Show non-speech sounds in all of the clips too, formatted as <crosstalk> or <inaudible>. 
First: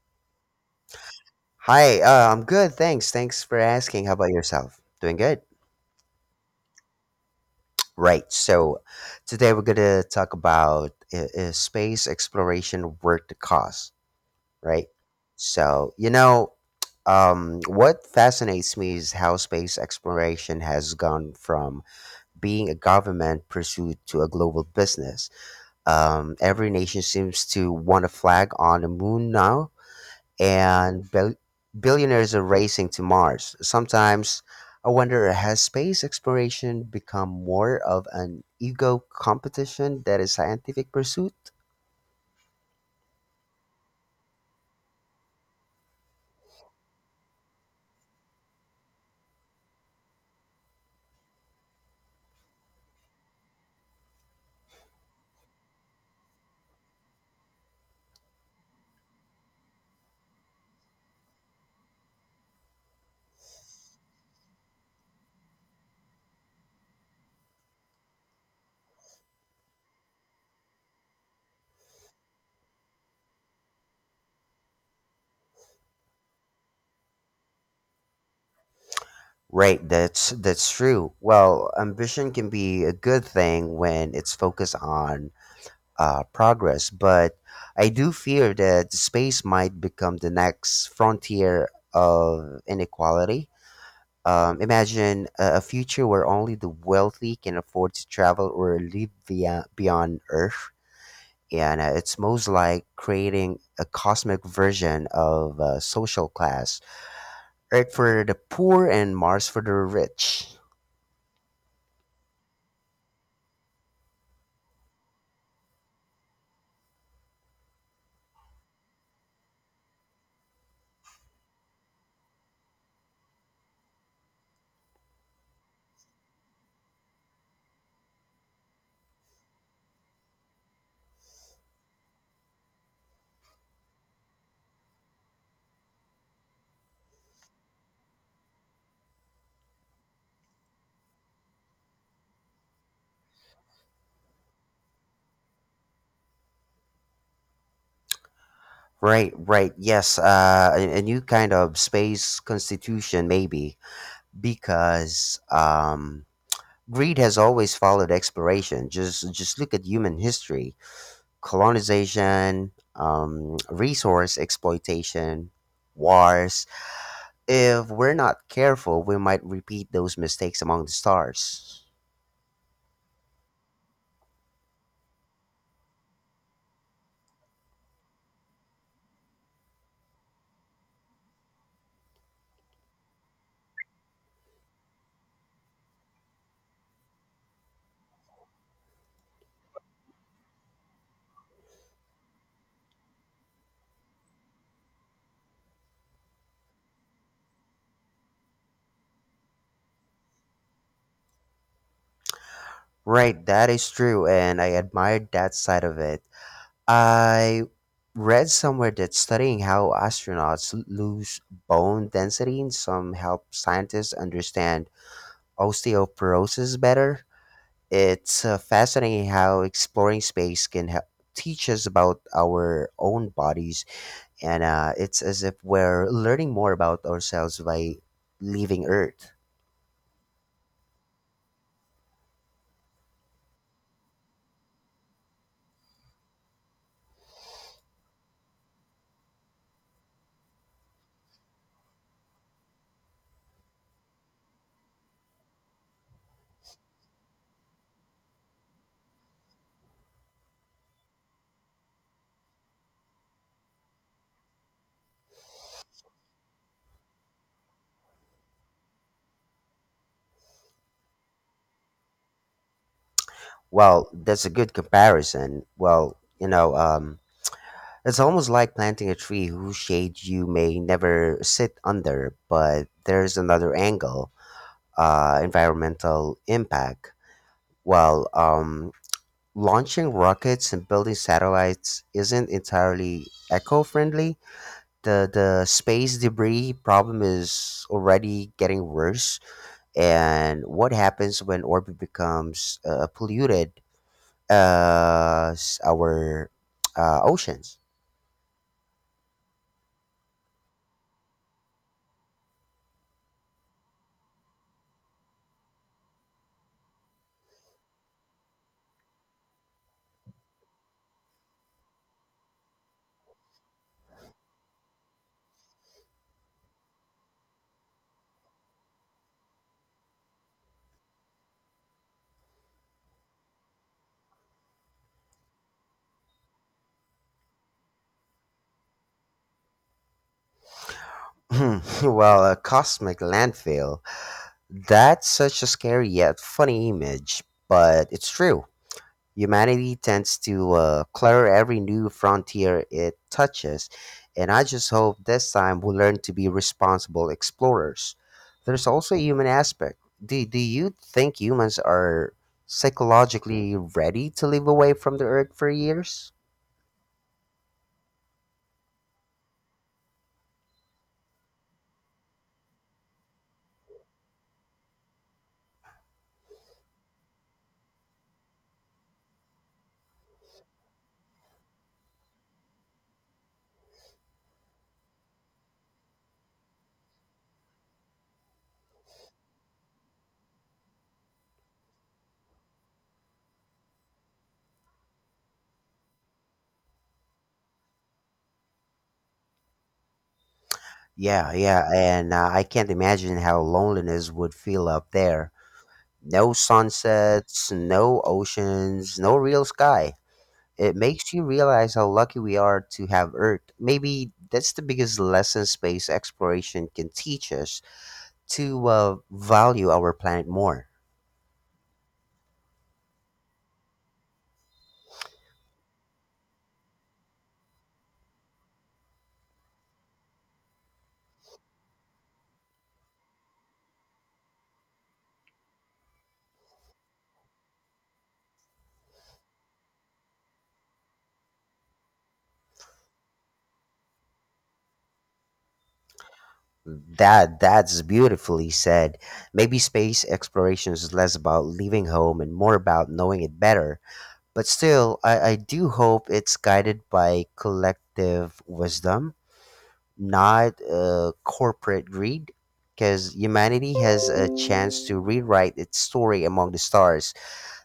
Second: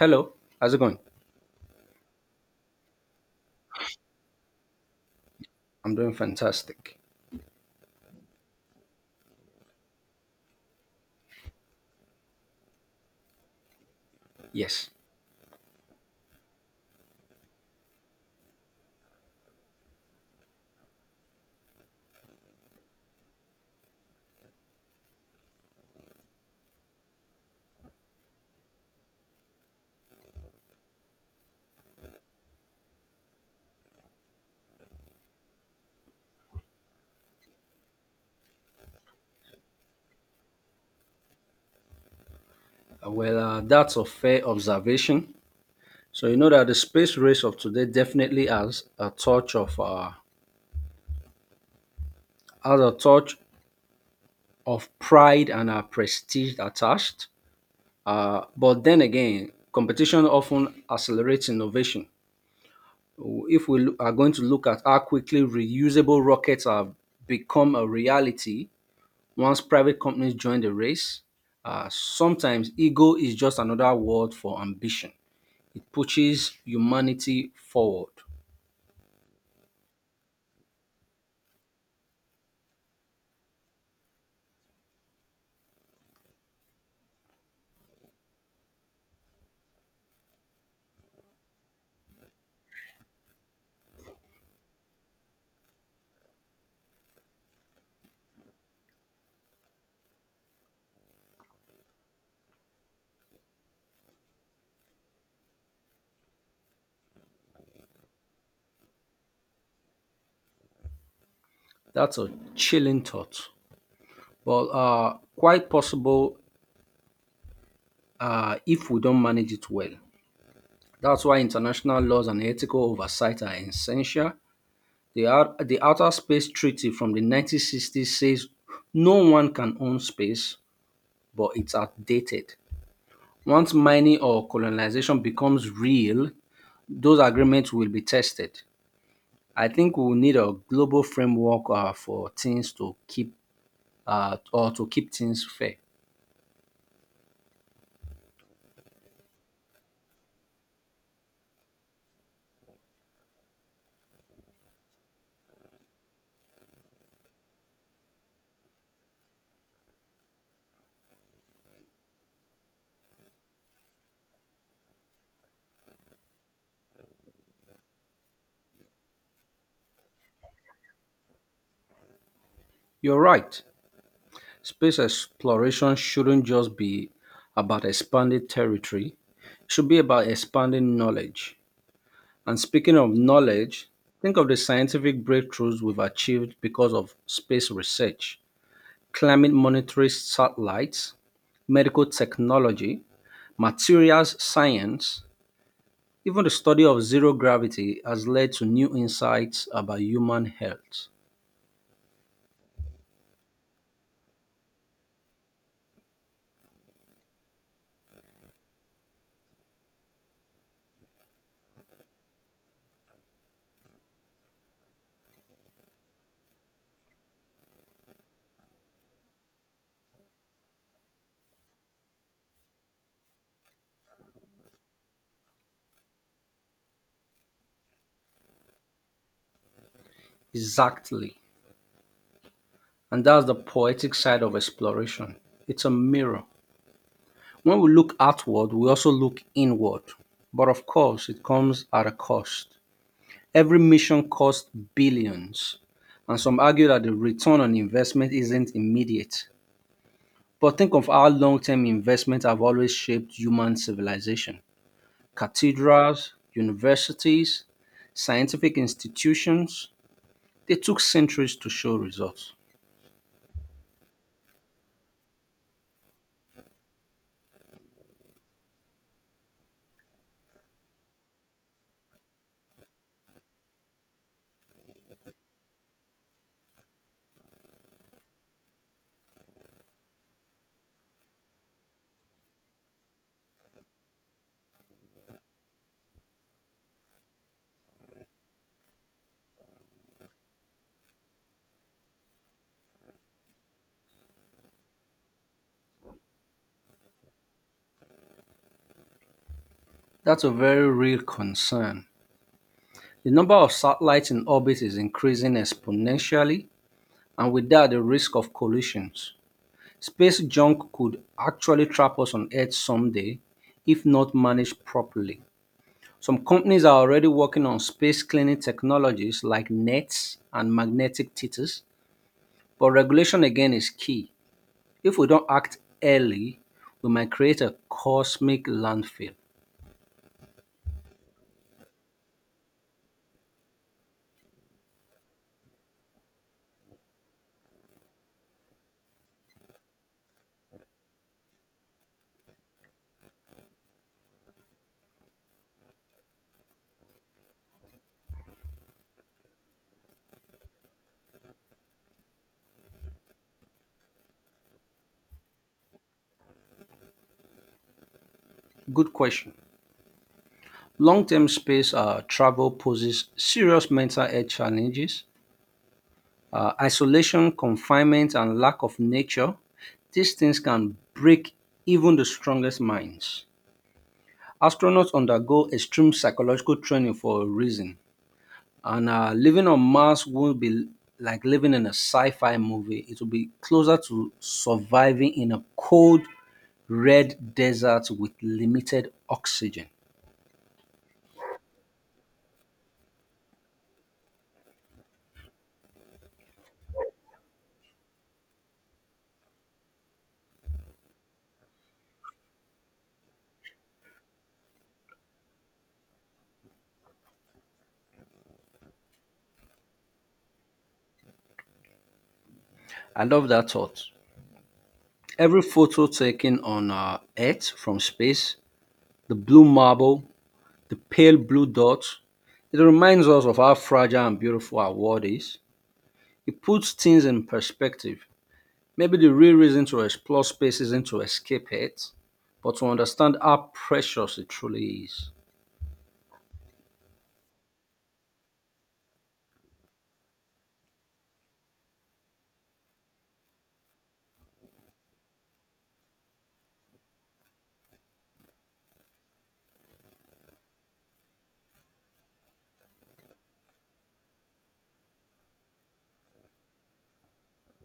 Hello, how's it going? Hi, I'm good. Thanks. Thanks for asking. How about yourself? Doing good? I'm doing fantastic. Right. So, today we're going to talk about is space exploration worth the cost, right? Yes. So, you know, what fascinates me is how space exploration has gone from being a government pursuit to a global business. Every nation seems to want a flag on the moon now and billionaires are racing to Mars. Sometimes I wonder, has space exploration become more of an ego competition than a scientific pursuit? Well, that's a fair observation. So you know that the space race of today definitely has a touch of pride and prestige attached. But then again, competition often accelerates innovation. If we loo- are going to look at how quickly reusable rockets have become a reality. Once private companies join the race, sometimes ego is just another word for ambition. It pushes humanity forward. Right, that's true. Well, ambition can be a good thing when it's focused on progress, but I do fear that space might become the next frontier of inequality. Imagine a future where only the wealthy can afford to travel or live via beyond Earth. And it's most like creating a cosmic version of social class. Earth for the poor and Mars for the rich. That's a chilling thought, but quite possible if we don't manage it well. That's why international laws and ethical oversight are essential. The Outer Space Treaty from the 1960s says no one can own space, but it's outdated. Once mining or colonization becomes real, those agreements will be tested. I think we will need a global framework for things to keep or to keep things fair. Right, right. Yes, a new kind of space constitution, maybe, because greed has always followed exploration. Just look at human history. Colonization, resource exploitation, wars. If we're not careful, we might repeat those mistakes among the stars. You're right. Space exploration shouldn't just be about expanding territory. It should be about expanding knowledge. And speaking of knowledge, think of the scientific breakthroughs we've achieved because of space research. Climate monitoring satellites, medical technology, materials science, even the study of zero gravity has led to new insights about human health. Right, that is true, and I admired that side of it. I read somewhere that studying how astronauts lose bone density in some help scientists understand osteoporosis better. It's fascinating how exploring space can help teach us about our own bodies. And it's as if we're learning more about ourselves by leaving Earth. Exactly. And that's the poetic side of exploration. It's a mirror. When we look outward, we also look inward. But of course, it comes at a cost. Every mission costs billions. And some argue that the return on investment isn't immediate. But think of how long term investments have always shaped human civilization. Cathedrals, universities, scientific institutions, they took centuries to show results. Well, that's a good comparison. Well, you know, it's almost like planting a tree whose shade you may never sit under, but there's another angle, environmental impact. Well, launching rockets and building satellites isn't entirely eco friendly. The space debris problem is already getting worse. And what happens when orbit becomes polluted as our oceans? That's a very real concern. The number of satellites in orbit is increasing exponentially, and with that, the risk of collisions. Space junk could actually trap us on Earth someday if not managed properly. Some companies are already working on space cleaning technologies like nets and magnetic titters, but regulation again is key. If we don't act early, we might create a cosmic landfill. <laughs> Well, a cosmic landfill. That's such a scary yet funny image, but it's true. Humanity tends to clutter every new frontier it touches, and I just hope this time we learn to be responsible explorers. There's also a human aspect. Do you think humans are psychologically ready to live away from the Earth for years? Good question. Long term space travel poses serious mental health challenges. Isolation, confinement, and lack of nature, these things can break even the strongest minds. Astronauts undergo extreme psychological training for a reason. And living on Mars won't be like living in a sci fi movie. It will be closer to surviving in a cold, red desert with limited oxygen. Yeah, yeah, and I can't imagine how loneliness would feel up there. No sunsets, no oceans, no real sky. It makes you realize how lucky we are to have Earth. Maybe that's the biggest lesson space exploration can teach us, to value our planet more. I love that thought. Every photo taken on Earth from space, the blue marble, the pale blue dot, it reminds us of how fragile and beautiful our world is. It puts things in perspective. Maybe the real reason to explore space isn't to escape it, but to understand how precious it truly is. That's beautifully said. Maybe space exploration is less about leaving home and more about knowing it better. But still, I do hope it's guided by collective wisdom, not corporate greed, because humanity has a chance to rewrite its story among the stars.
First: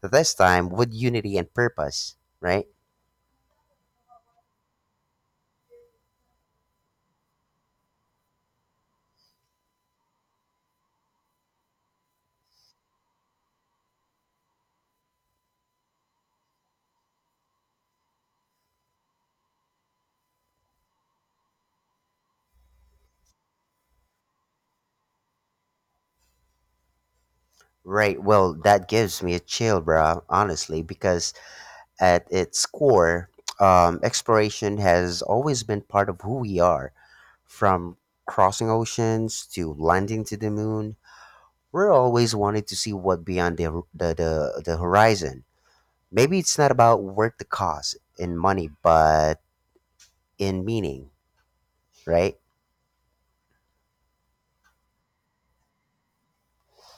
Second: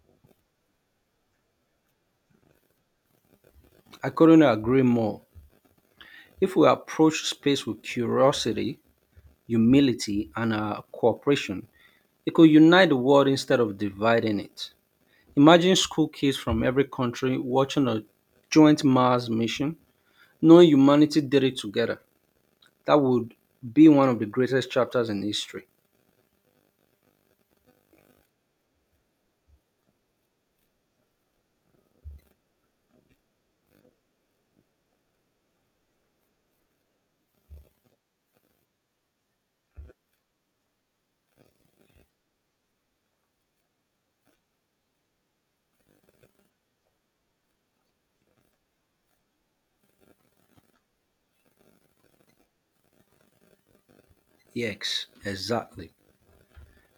So this time with unity and purpose, right? I couldn't agree more. If we approach space with curiosity, humility, and cooperation, it could unite the world instead of dividing it. Imagine school kids from every country watching a joint Mars mission, knowing humanity did it together. That would be one of the greatest chapters in history. Right. Well, that gives me a chill, bro, honestly, because at its core, exploration has always been part of who we are. From crossing oceans to landing to the moon, we're always wanting to see what beyond the horizon. Maybe it's not about worth the cost in money, but in meaning, right? Yes, exactly.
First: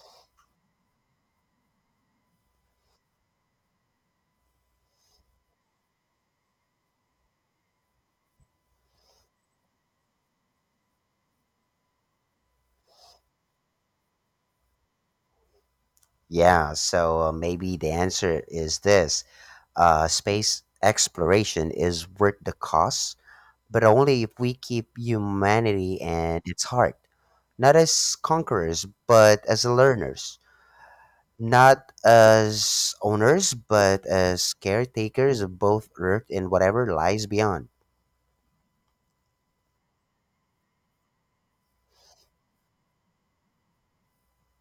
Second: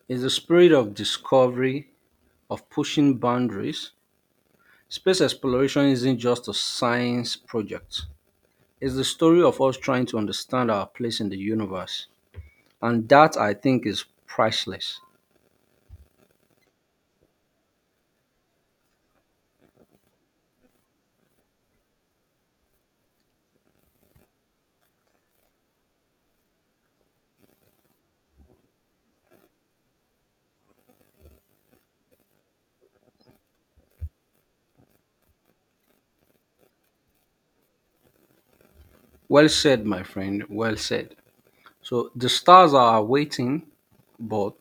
It's the spirit of discovery, of pushing boundaries. Space exploration isn't just a science project, it's the story of us trying to understand our place in the universe. And that, I think, is priceless. Yeah, so maybe the answer is this, space exploration is worth the cost, but only if we keep humanity and its heart, not as conquerors, but as learners, not as owners, but as caretakers of both Earth and whatever lies beyond. Well said, my friend, well said. So the stars are waiting, but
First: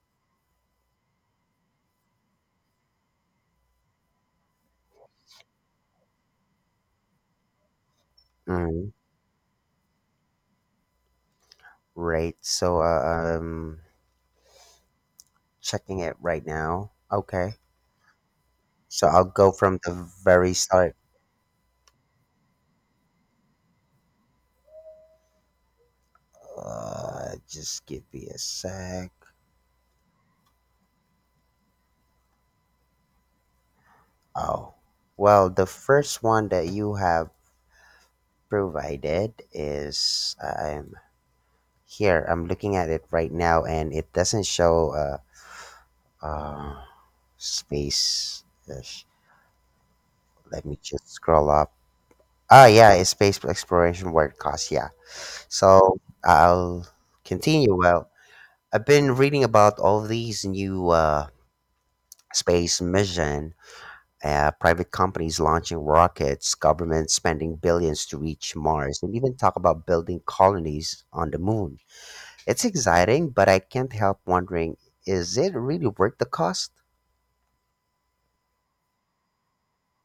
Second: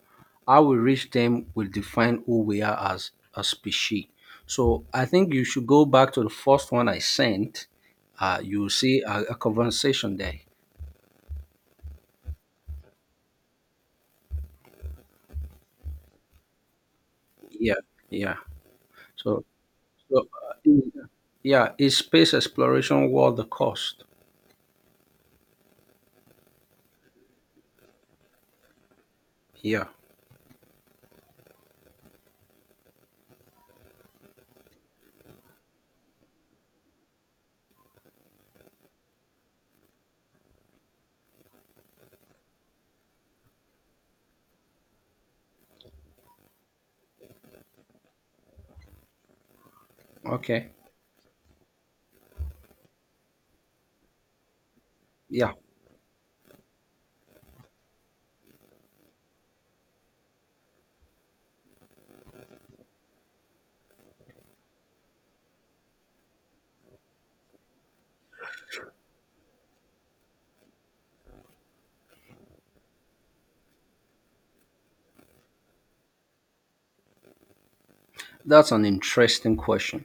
how we reach them will define who we are as a species. So I think you should go back to the first one I sent. You will Mm, see a conversation there. right. So checking it right now. Okay. Yeah, yeah. So I'll So go from the So, very uh, in- start. yeah, is space exploration worth the cost? Just give me a sec. Yeah. Oh, well, the first one that you have provided is, I'm here. I'm looking at it right now, and it doesn't show uh space. Ish. Let Okay. me just scroll up. Ah, yeah, it's space exploration word cost. Yeah, Yeah. so I'll continue. Well, I've been reading about all these new space missions, private companies launching rockets, governments spending billions to reach Mars, and even talk about building colonies on the moon. It's exciting, but I can't help wondering, is it really worth the cost? That's an interesting question.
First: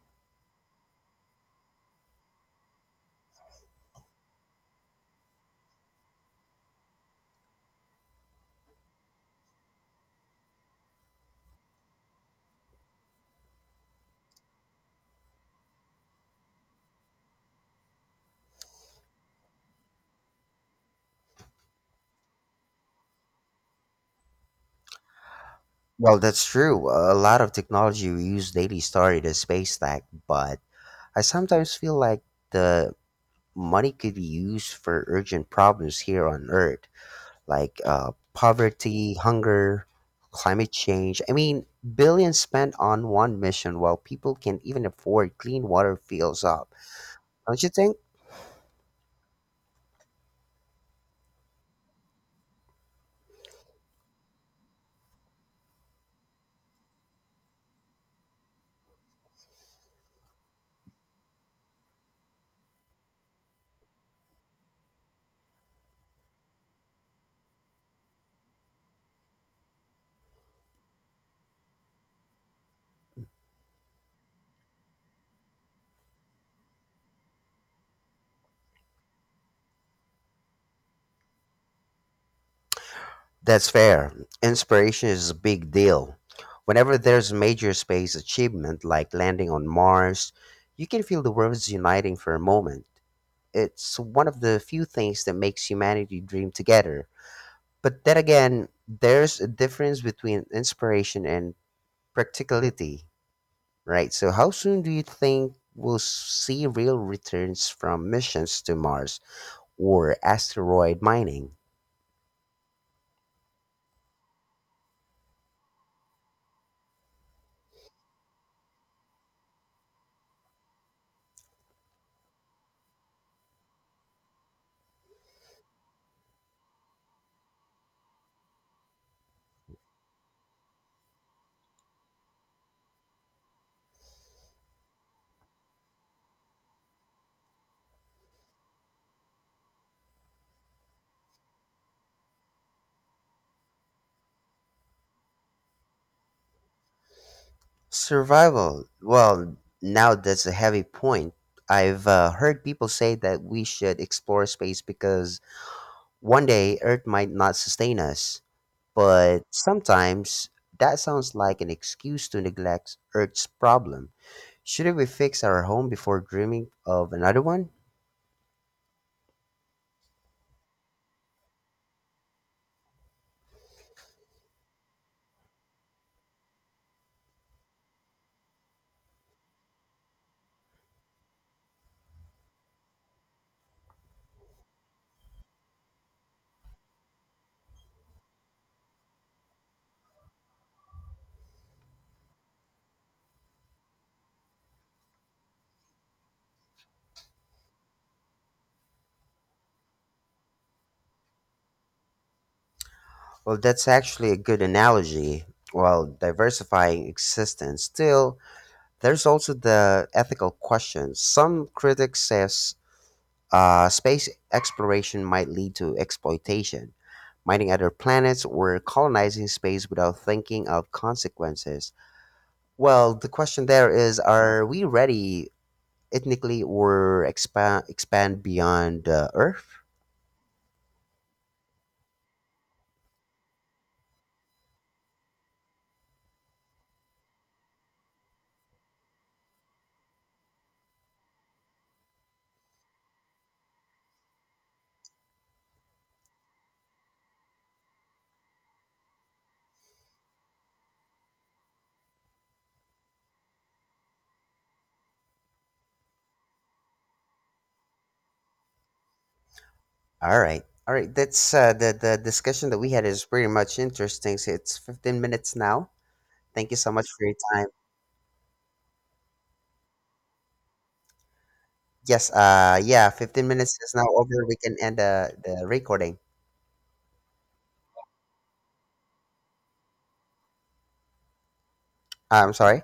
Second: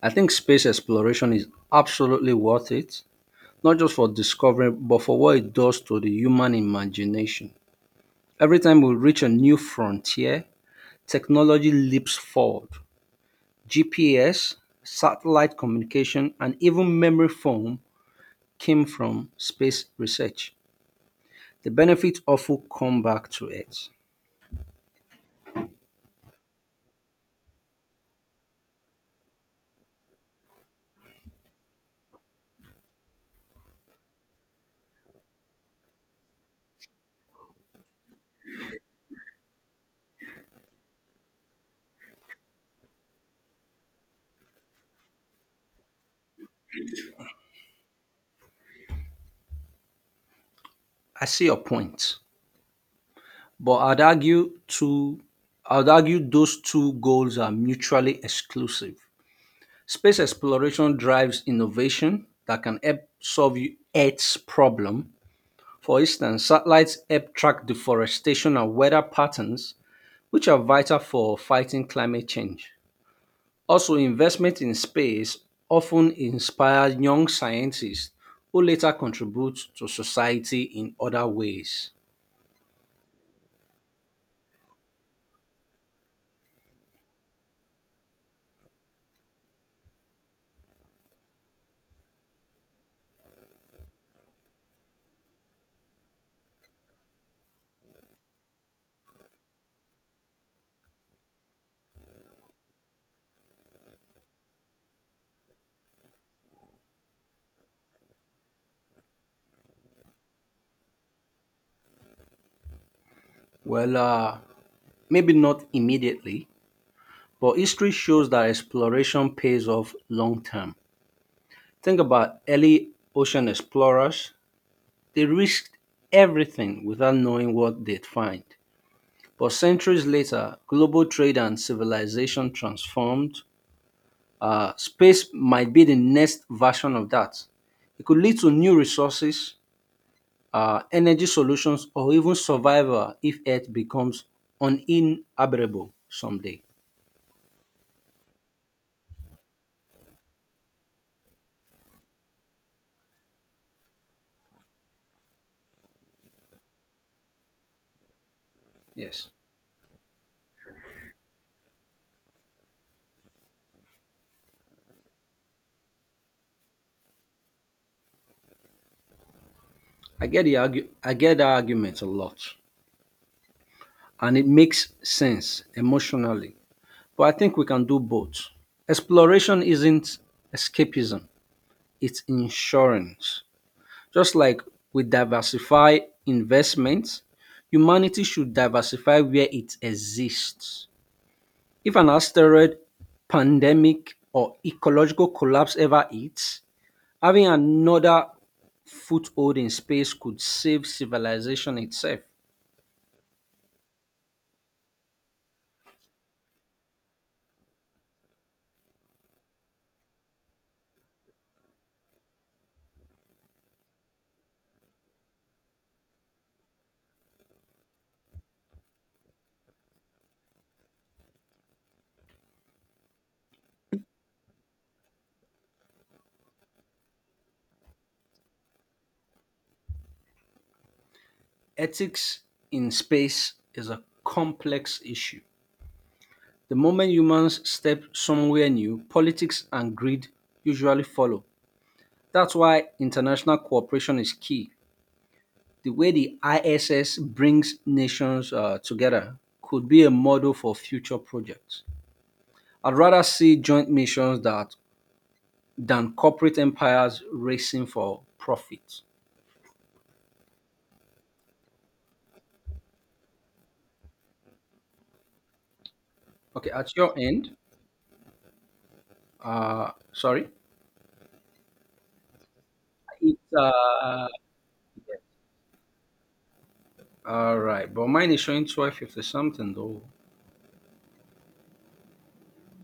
I think space exploration is absolutely worth it, not just for discovery, but for what it does to the human imagination. Every time we reach a new frontier, technology leaps forward. GPS, satellite communication, and even memory foam came from space research. The benefits often come back to Earth. Well, that's true. A lot of technology we use daily started as space tech, but I sometimes feel like the money could be used for urgent problems here on Earth, like poverty, hunger, climate change. I mean, billions spent on one mission while people can't even afford clean water fills up. Don't you think? I see your point, but I'd argue those two goals are mutually exclusive. Space exploration drives innovation that can help solve Earth's problem. For instance, satellites help track deforestation and weather patterns, which are vital for fighting climate change. Also, investment in space often inspires young scientists who later contribute to society in other ways. That's fair. Inspiration is a big deal. Whenever there's major space achievement like landing on Mars, you can feel the world's uniting for a moment. It's one of the few things that makes humanity dream together. But then again, there's a difference between inspiration and practicality. Right. So, how soon do you think we'll see real returns from missions to Mars or asteroid mining? Well, maybe not immediately, but history shows that exploration pays off long term. Think about early ocean explorers. They risked everything without knowing what they'd find. But centuries later, global trade and civilization transformed. Space might be the next version of that. It could lead to new resources, energy solutions, or even survival if Earth becomes uninhabitable someday. Survival. Well, now that's a heavy point. I've heard people say that we should explore space because one day Earth might not sustain us. Yes. But sometimes that sounds like an excuse to neglect Earth's problem. Shouldn't we fix our home before dreaming of another one? I get that argument a lot, and it makes sense emotionally. But I think we can do both. Exploration isn't escapism; it's insurance. Just like we diversify investments, humanity should diversify where it exists. If an asteroid, pandemic, or ecological collapse ever hits, having another foothold in space could save civilization itself. Well, that's actually a good analogy. While diversifying existence, still, there's also the ethical question. Some critics says space exploration might lead to exploitation, mining other planets or colonizing space without thinking of consequences. Well, the question there is: are we ready ethnically or expand beyond Earth? Ethics in space is a complex issue. The moment humans step somewhere new, politics and greed usually follow. That's why international cooperation is key. The way the ISS brings nations together could be a model for future projects. I'd rather see joint missions that than corporate empires racing for profit. All right. All right. That's the discussion that we had is pretty much interesting. So it's 15 minutes now. Okay, Thank you so at much your for your end, time. Sorry, Yes. Yeah. it's 15 minutes is now over. We can end the recording. all right, but mine is showing 12:50 something though. I'm sorry.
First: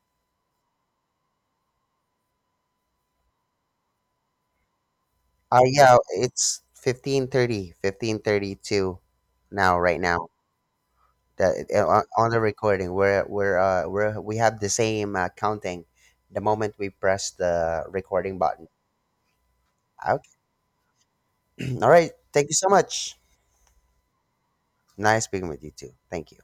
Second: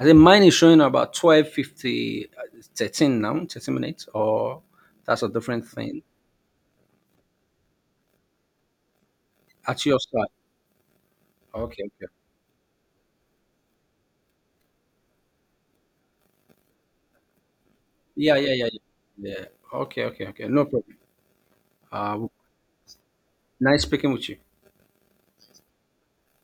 I think mine is showing about 12:50, 13 now, 13 minutes, or that's a different Yeah. thing. It's 15:30. 15:32 now. At Right your side. now. The Okay, okay. on the recording. We're we have the same counting. The moment we press the recording Yeah, yeah, button. yeah, yeah. Yeah. Okay, okay, Okay. okay. No problem. <clears throat> All right. Uh, Thank you so much. Nice speaking with you. Nice speaking with you too. Thank you.